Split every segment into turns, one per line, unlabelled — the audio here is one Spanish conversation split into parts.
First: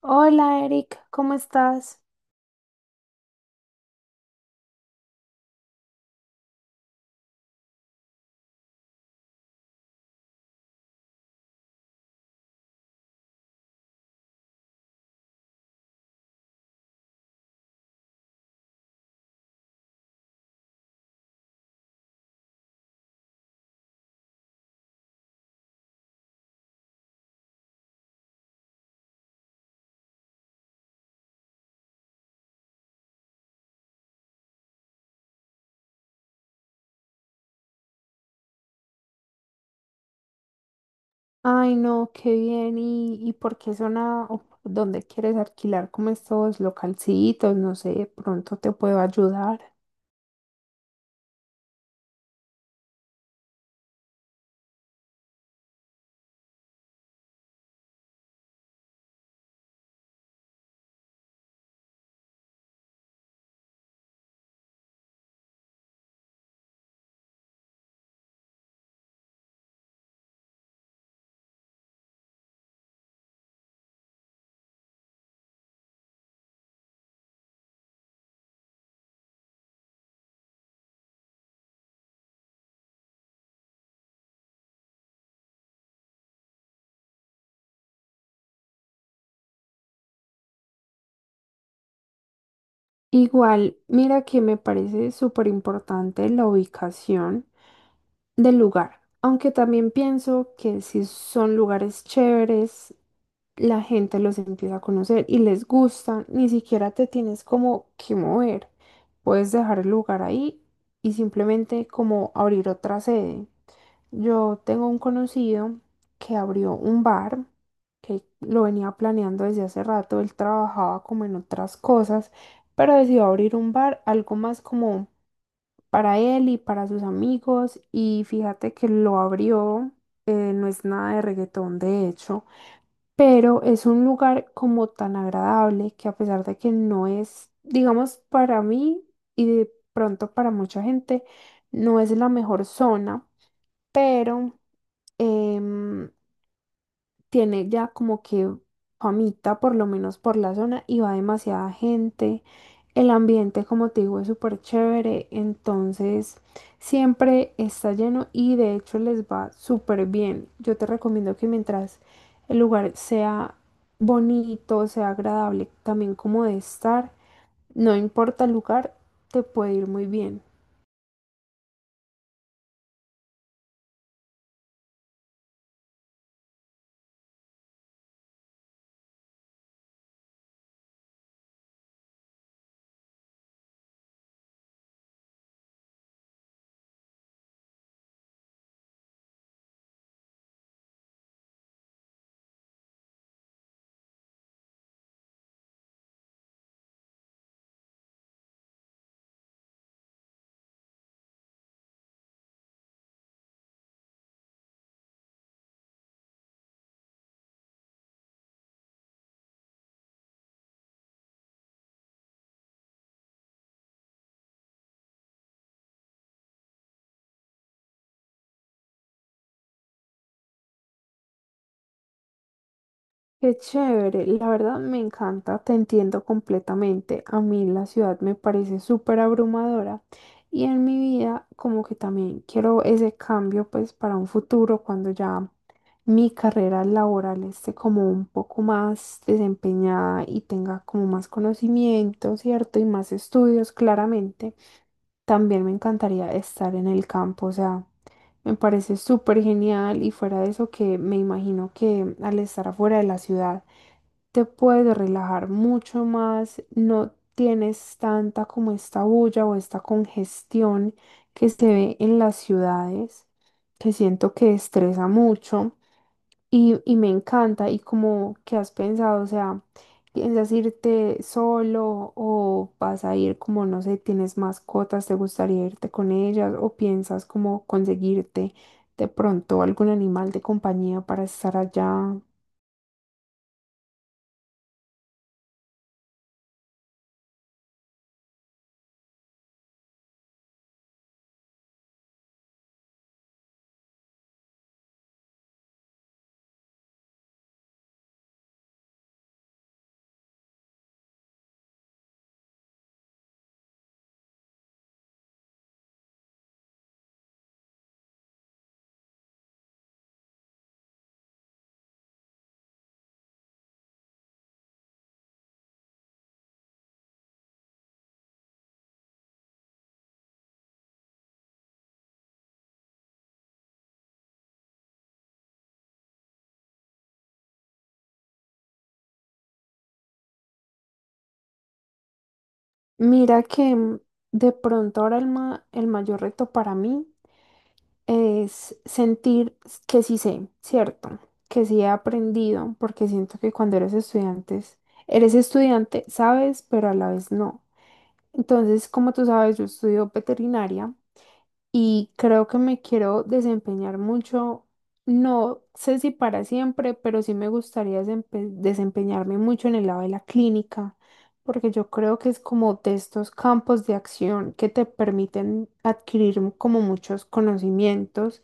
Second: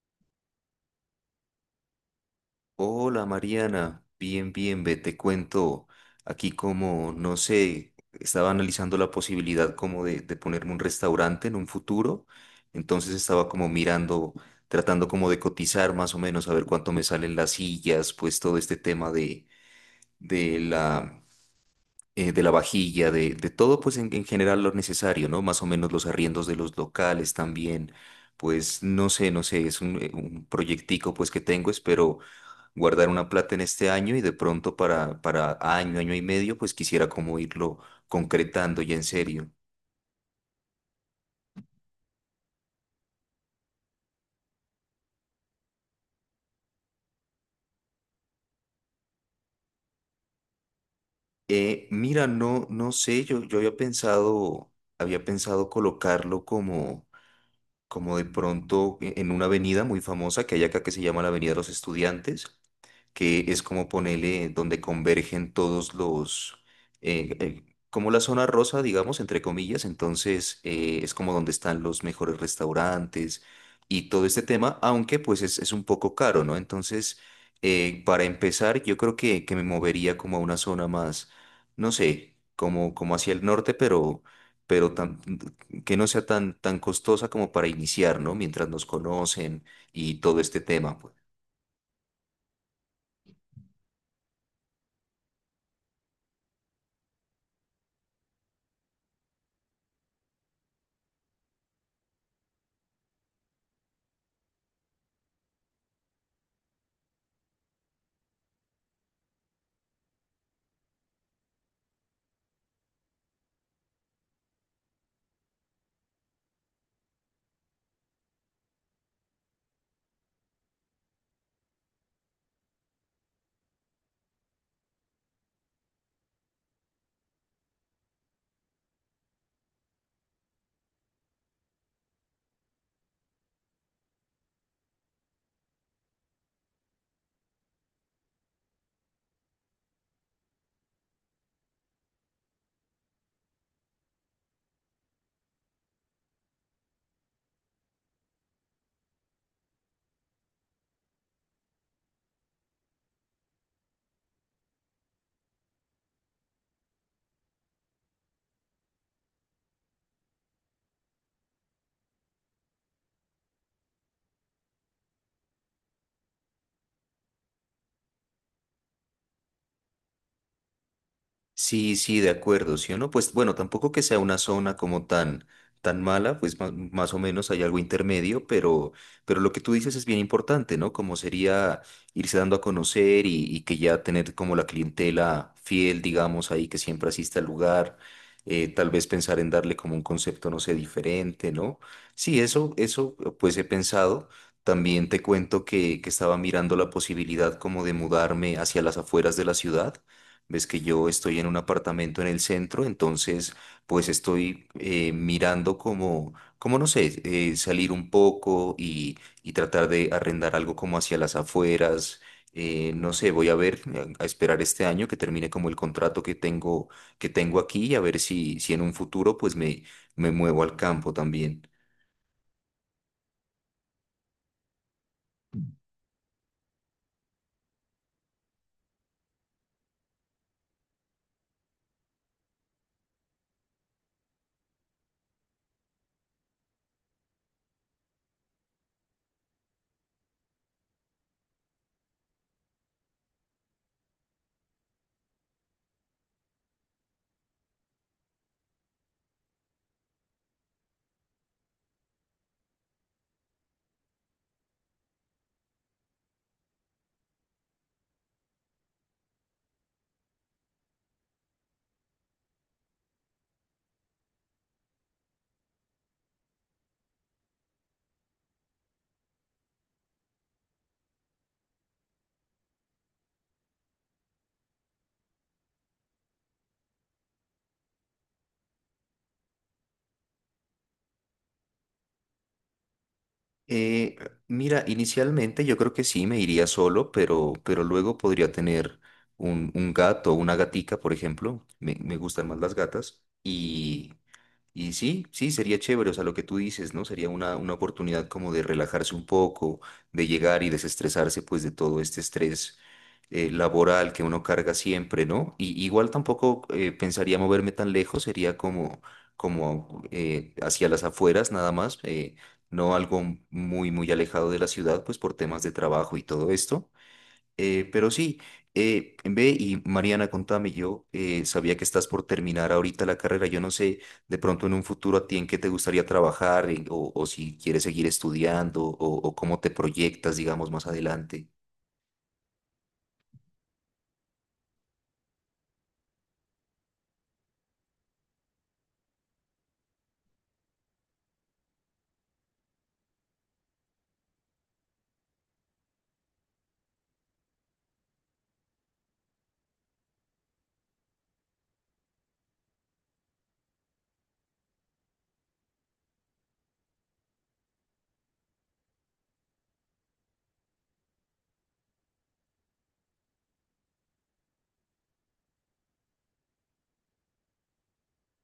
Hola Eric, ¿cómo estás?
Hola Mariana, bien, bien, ve, te cuento aquí como, no sé, estaba analizando la posibilidad como de ponerme un restaurante en un futuro, entonces estaba como mirando, tratando como de cotizar más o menos, a ver cuánto me salen las sillas, pues todo este tema de la, de la vajilla, de todo pues en general lo necesario, ¿no? Más o menos los arriendos de los locales también, pues no sé, no sé, es un proyectico pues que tengo, espero guardar una plata en este año y de pronto para año, año y medio, pues quisiera como irlo concretando y en serio.
Ay, no, qué bien. ¿Y, por qué zona o por dónde quieres alquilar como estos localcitos? No sé, de pronto te puedo ayudar.
Mira, no, no sé, yo había pensado colocarlo como, como de pronto en una avenida muy famosa que hay acá que se llama la Avenida de los Estudiantes, que es como ponerle donde convergen todos los, eh, eh, como la zona rosa, digamos, entre comillas, entonces es como donde están los mejores restaurantes y todo este tema, aunque pues es un poco caro, ¿no? Entonces, para empezar, yo creo que me movería como a una zona más, no sé, como, como hacia el norte, pero pero tan- que no sea tan, tan costosa como para iniciar, ¿no? Mientras nos conocen y todo este tema, pues.
Igual, mira que me parece súper importante la ubicación del lugar, aunque también pienso que si son lugares chéveres, la gente los empieza a conocer y les gusta, ni siquiera te tienes como que mover. Puedes dejar el lugar ahí y simplemente como abrir otra sede. Yo tengo un conocido que abrió un bar que lo venía planeando desde hace rato, él trabajaba como en otras cosas, pero decidió abrir un bar, algo más como para él y para sus amigos y fíjate que lo abrió, no es nada de reggaetón de hecho pero es un lugar como tan agradable que a pesar de que no es, digamos, para mí y de pronto para mucha gente, no es la mejor zona, pero em, tiene ya como que famita, por lo menos por la zona, y va demasiada gente. El ambiente, como te digo, es súper chévere, entonces siempre está lleno y de hecho les va súper bien. Yo te recomiendo que mientras el lugar sea bonito, sea agradable, también como de estar, no importa el lugar, te puede ir muy bien.
Sí, sí, de acuerdo, ¿sí o no? Pues bueno, tampoco que sea una zona como tan, tan mala, pues más o menos hay algo intermedio, pero lo que tú dices es bien importante, ¿no? Como sería irse dando a conocer y que ya tener como la clientela fiel, digamos, ahí que siempre asiste al lugar. Tal vez pensar en darle como un concepto, no sé, diferente, ¿no? Sí, eso pues he pensado. También te cuento que estaba mirando la posibilidad como de mudarme hacia las afueras de la ciudad. Ves que yo estoy en un apartamento en el centro, entonces pues estoy mirando como, como no sé, salir un poco y tratar de arrendar algo como hacia las afueras. No sé, voy a ver, a esperar este año que termine como el contrato que tengo aquí y a ver si, si en un futuro me muevo al campo también.
Qué chévere, la verdad me encanta, te entiendo completamente. A mí la ciudad me parece súper abrumadora y en mi vida como que también quiero ese cambio pues para un futuro cuando ya mi carrera laboral esté como un poco más desempeñada y tenga como más conocimiento, ¿cierto? Y más estudios, claramente. También me encantaría estar en el campo, o sea, me parece súper genial y fuera de eso que me imagino que al estar afuera de la ciudad, te puedes relajar mucho más, no tienes tanta como esta bulla o esta congestión que se ve en las ciudades, que siento que estresa mucho y me encanta y como que has pensado, o sea, ¿piensas irte solo o vas a ir como, no sé, tienes mascotas, te gustaría irte con ellas o piensas como conseguirte de pronto algún animal de compañía para estar allá?
Eh, Mira, inicialmente yo creo que sí me iría solo, pero luego podría tener un gato o una gatica, por ejemplo. Me gustan más las gatas. Y sí, sí, sería chévere, o sea, lo que tú dices, ¿no? Sería una oportunidad como de relajarse un poco, de llegar y desestresarse pues de todo este estrés laboral que uno carga siempre, ¿no? Y igual tampoco pensaría moverme tan lejos, sería como, como hacia las afueras nada más, no algo muy, muy alejado de la ciudad, pues por temas de trabajo y todo esto. Pero sí, ve y Mariana, contame, yo sabía que estás por terminar ahorita la carrera. Yo no sé de pronto en un futuro a ti en qué te gustaría trabajar o si quieres seguir estudiando o cómo te proyectas, digamos, más adelante.
Mira que mm, de pronto ahora el mayor reto para mí es sentir que sí sé, ¿cierto? Que sí he aprendido, porque siento que cuando eres estudiante, sabes, pero a la vez no. Entonces, como tú sabes, yo estudio veterinaria y creo que me quiero desempeñar mucho, no sé si para siempre, pero sí me gustaría desempeñarme mucho en el lado de la clínica, porque yo creo que es como de estos campos de acción que te permiten adquirir como muchos conocimientos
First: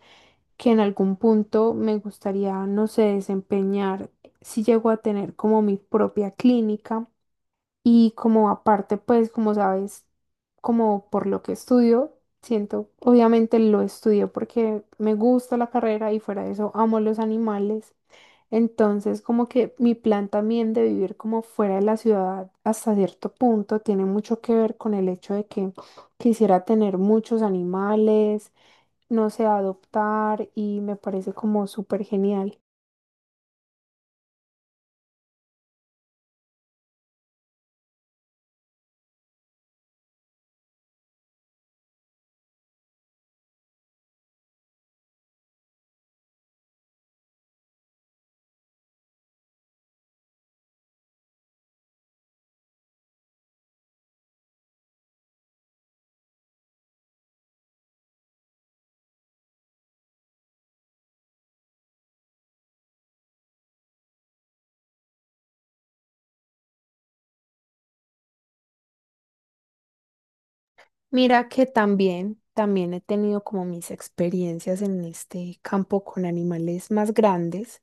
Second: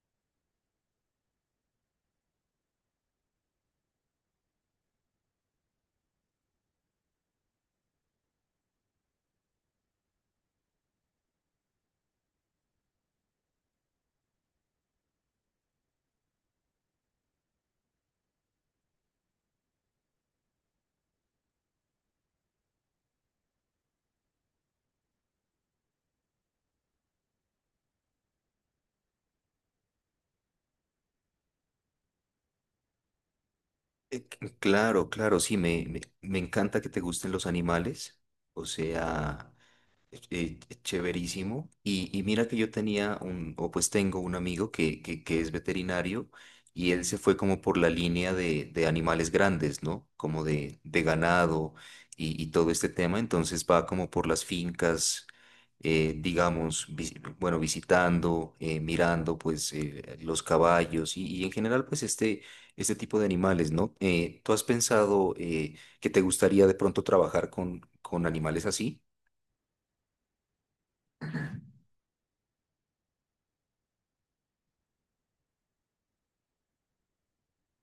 que en algún punto me gustaría, no sé, desempeñar si llego a tener como mi propia clínica. Y como aparte, pues como sabes, como por lo que estudio, siento, obviamente lo estudio porque me gusta la carrera y fuera de eso amo los animales. Entonces, como que mi plan también de vivir como fuera de la ciudad hasta cierto punto tiene mucho que ver con el hecho de que quisiera tener muchos animales, no sé, adoptar y me parece como súper genial.
Claro, claro, sí, me encanta que te gusten los animales. O sea, chéverísimo. Y mira que yo tenía un, o pues tengo un amigo que es veterinario y él se fue como por la línea de animales grandes, ¿no? Como de ganado y todo este tema. Entonces va como por las fincas, digamos, bueno, visitando, mirando pues los caballos y en general pues este tipo de animales, ¿no? ¿Tú has pensado que te gustaría de pronto trabajar con animales así?
Mira que también, también he tenido como mis experiencias en este campo con animales más grandes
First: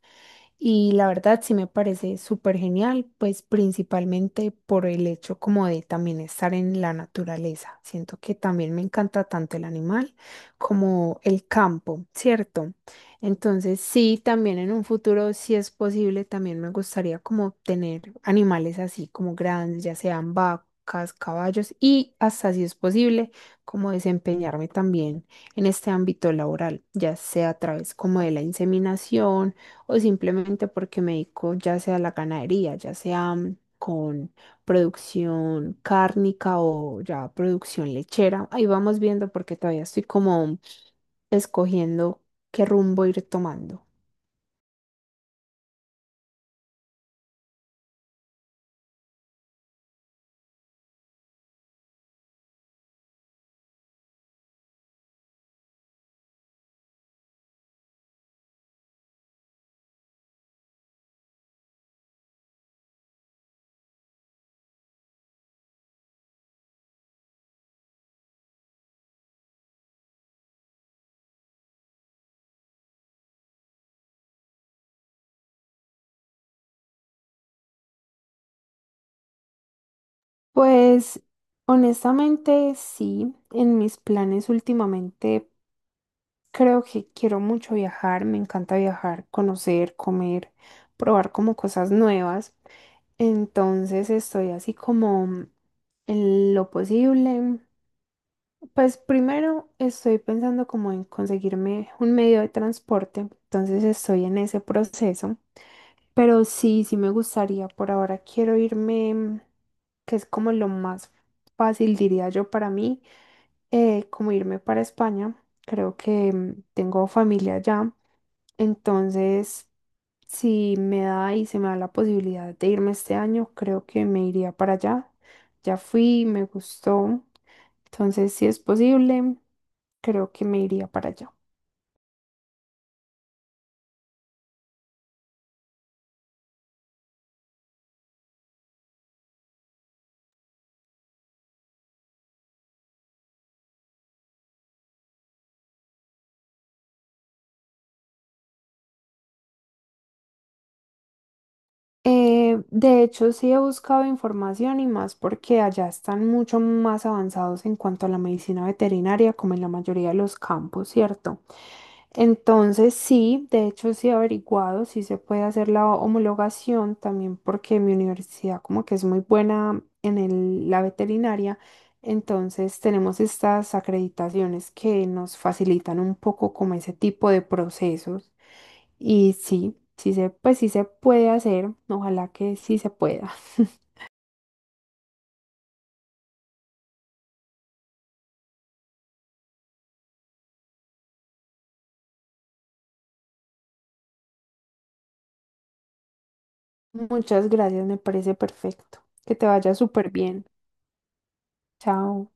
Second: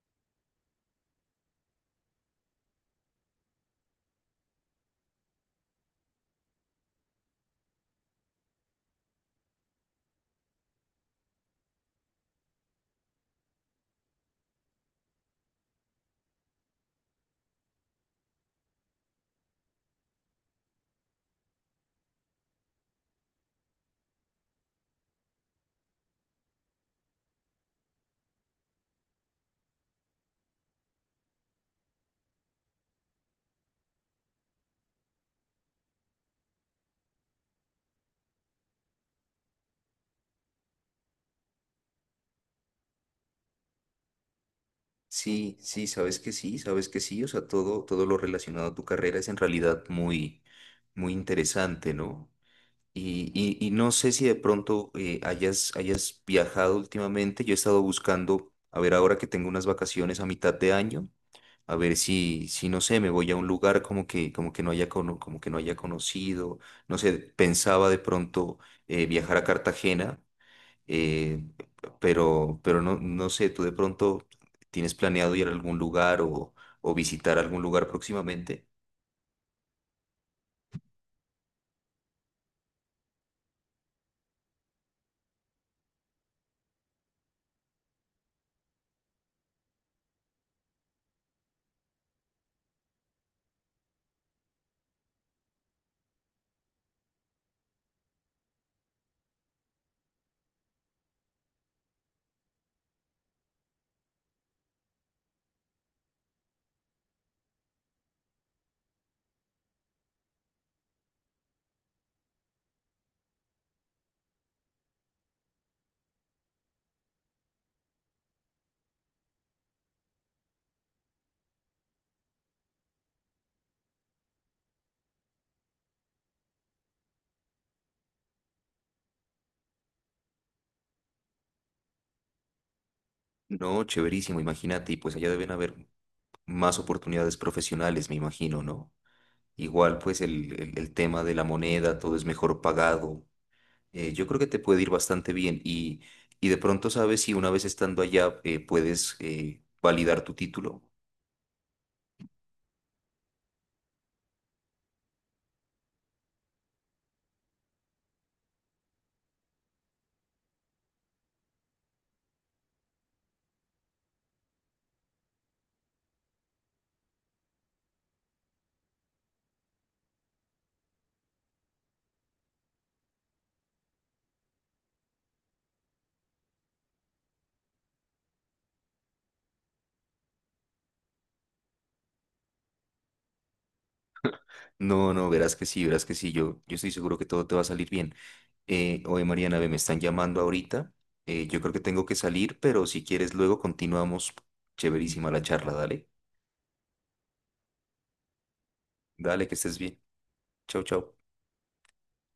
y la verdad sí me parece súper genial, pues principalmente por el hecho como de también estar en la naturaleza. Siento que también me encanta tanto el animal como el campo, ¿cierto? Entonces, sí, también en un futuro, si es posible, también me gustaría como tener animales así como grandes, ya sean vacas, caballos y hasta si es posible, como desempeñarme también en este ámbito laboral, ya sea a través como de la inseminación o simplemente porque me dedico ya sea a la ganadería, ya sea mm, con producción cárnica o ya producción lechera. Ahí vamos viendo porque todavía estoy como escogiendo ¿qué rumbo ir tomando?
Sí, sí, sabes que sí, sabes que sí, o sea, todo, todo lo relacionado a tu carrera es en realidad muy, muy interesante, ¿no? Y no sé si de pronto hayas, hayas viajado últimamente. Yo he estado buscando, a ver, ahora que tengo unas vacaciones a mitad de año, a ver si, si no sé, me voy a un lugar como que no haya, como que no haya conocido, no sé, pensaba de pronto viajar a Cartagena, eh, pero no, no sé, tú de pronto tienes planeado ir a algún lugar o visitar algún lugar próximamente.
Pues honestamente sí, en mis planes últimamente creo que quiero mucho viajar, me encanta viajar, conocer, comer, probar como cosas nuevas. Entonces estoy así como en lo posible. Pues primero estoy pensando como en conseguirme un medio de transporte, entonces estoy en ese proceso. Pero sí, sí me gustaría. Por ahora quiero irme, mm, que es como lo más fácil, diría yo, para mí, como irme para España. Creo que mm, tengo familia allá. Entonces, si me da y se me da la posibilidad de irme este año, creo que me iría para allá. Ya fui, me gustó. Entonces, si es posible, creo que me iría para allá.
No, chéverísimo, imagínate, y pues allá deben haber más oportunidades profesionales, me imagino, ¿no? Igual pues el tema de la moneda, todo es mejor pagado. Yo creo que te puede ir bastante bien y de pronto sabes si una vez estando allá puedes validar tu título.
De hecho, sí he buscado información y más porque allá están mucho más avanzados en cuanto a la medicina veterinaria, como en la mayoría de los campos, ¿cierto? Entonces sí, de hecho sí he averiguado si se puede hacer la homologación también porque mi universidad como que es muy buena en la veterinaria, entonces tenemos estas acreditaciones que nos facilitan un poco como ese tipo de procesos y pues sí se puede hacer, ojalá que sí se pueda.
No, no, verás que sí, yo estoy seguro que todo te va a salir bien. Oye, Mariana, ve, me están llamando ahorita. Yo creo que tengo que salir, pero si quieres luego continuamos. Chéverísima la charla, dale.
Muchas gracias, me parece perfecto. Que te
Dale, que
vaya
estés bien.
súper bien.
Chau, chau.
Chao.